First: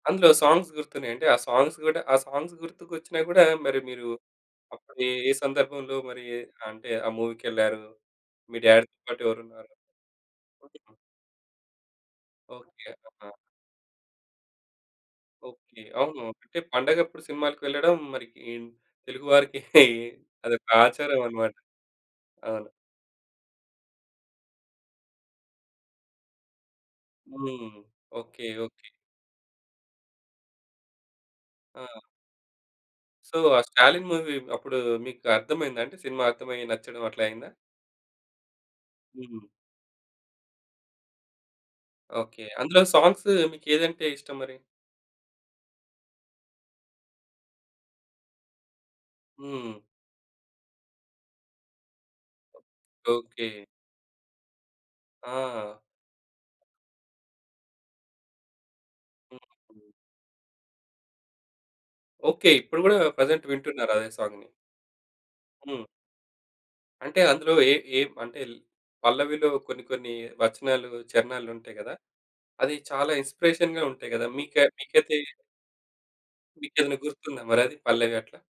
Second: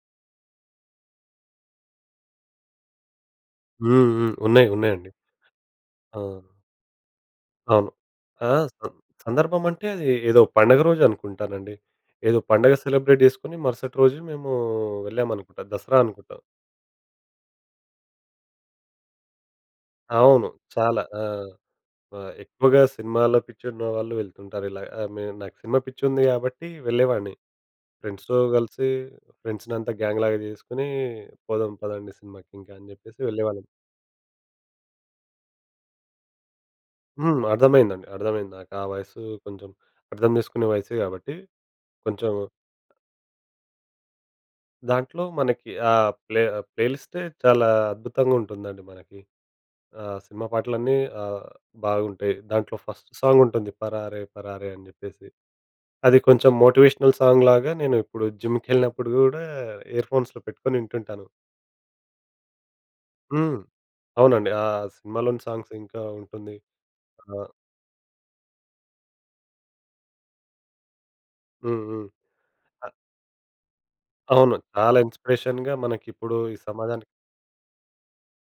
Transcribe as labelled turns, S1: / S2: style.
S1: అందులో సాంగ్స్ గుర్తున్నాయి. అంటే ఆ సాంగ్స్ గూడా ఆ సాంగ్స్ గుర్తుకొచ్చినా గూడా మరి మీరు
S2: హ్మ్. హ్మ్. ఉన్నాయి.
S1: అపుడు
S2: ఉన్నాయండి.
S1: ఏ సందర్భంలో
S2: ఆ!
S1: మరి అంటే ఆ మూవీకెళ్లారు?
S2: అవును. ఆ!
S1: మీ
S2: సం
S1: డ్యాడీ‌తో పాటు
S2: సందర్భం
S1: ఎవరున్నారు?
S2: అంటే అది ఏదో పండగ రోజు అనుకుంటానండి. ఏదో పండుగ
S1: ఓకే.
S2: సెలబ్రేట్
S1: ఆహా!
S2: జేసుకొని మరుసటి రోజు మేము వెళ్ళామనుకుంటా.
S1: ఓకే.
S2: దసరా
S1: అవును.
S2: అనుకుంటా.
S1: అంటే పండగప్పుడు సినిమా‌లకి వెళ్ళడం మరి ఇన్ తెలుగు వారికి
S2: అవును.
S1: అదొక
S2: చాలా.
S1: ఆచారం
S2: ఆ!
S1: అన్నమాట.
S2: ఆహ్,
S1: అవును.
S2: ఎక్కువగా సినిమాల్లో పిచ్చున్న వాళ్ళు వెళ్తుంటారు ఇలా. నేను నాకు సినిమా పిచ్చి ఉంది గాబట్టి వెళ్ళేవాడిని.
S1: హ్మ్.
S2: ఫ్రెండ్స్‌తో
S1: ఓకే.
S2: కలిసి
S1: ఓకే.
S2: ఫ్రెండ్స్‌నంతా గ్యాంగ్‌లాగా జేసుకొని పోదాం
S1: ఆ!
S2: పోదండి సినిమాకి ఇంకా అని జెప్పేసి
S1: సో ఆ
S2: వెళ్ళేవాళ్ళం.
S1: 'స్టాలిన్' మూవీ అప్పుడు మీకు అర్థమయిందా? అంటే సినిమా అర్థమయ్యి, నచ్చడం అట్లా
S2: హ్మ్.
S1: అయిందా?'
S2: అర్థమైందండి అర్థమైంది. నాకు ఆ వయస్సు
S1: హుహు.
S2: కొంచెం అర్థం జేసుకునే వయసే గాబట్టి కొంచెం
S1: ఓకే. అందులో సాంగ్స్ మీకు ఏదంటే ఇష్టం మరి?
S2: దాంట్లో మనకి ఆహ్, ప్లే ప్లేలిస్టే చాలా అద్భుతంగా ఉంటుందండి మనకి.
S1: హ్మ్.
S2: ఆహ్, సినిమా పాటలన్నీ ఆహ్, బాగుంటాయి. దాంట్లో ఫస్ట్ సాంగ్
S1: ఓకే.
S2: ఉంటుంది. పరారే పరారే అని జెప్పేసి.
S1: ఆ!
S2: అది కొంచెం మోటివేషనల్ సాంగ్‌లాగా నేను ఇప్పుడు జిమ్‌కెళ్ళినప్పుడు గూడా
S1: ఓకే.
S2: ఇయర్ ఫోన్స్‌లో పెట్టుకొని వింటుంటాను.
S1: ఓకే. ఇప్పుడు గూడా ప్రెజెంట్
S2: హ్మ్.
S1: వింటున్నారా అదే సాంగ్‌ని?
S2: అవునండి. ఆ సినిమాలోని సాంగ్స్
S1: హ్మ్.
S2: ఇంకా ఉంటుంది.
S1: అంటే
S2: ఆహ్.
S1: అందులో ఏ ఏం అంటే పల్లవిలో కొన్ని కొన్ని వచనాలు చరణాలుంటాయి
S2: హ్మ్.
S1: గదా!
S2: హ్మ్.
S1: అది చాలా ఇన్స్‌స్పిరేషన్‌గా ఉంటాయి గదా!
S2: అవును.
S1: మీకు
S2: చాలా
S1: మీకైతే
S2: ఇన్స్పిరేషన్‌గా మనకి ఇప్పుడు ఈ
S1: మీకెదైనా
S2: సమాజానికి.
S1: గుర్తుందా మరి అది? పల్లవి అట్లా.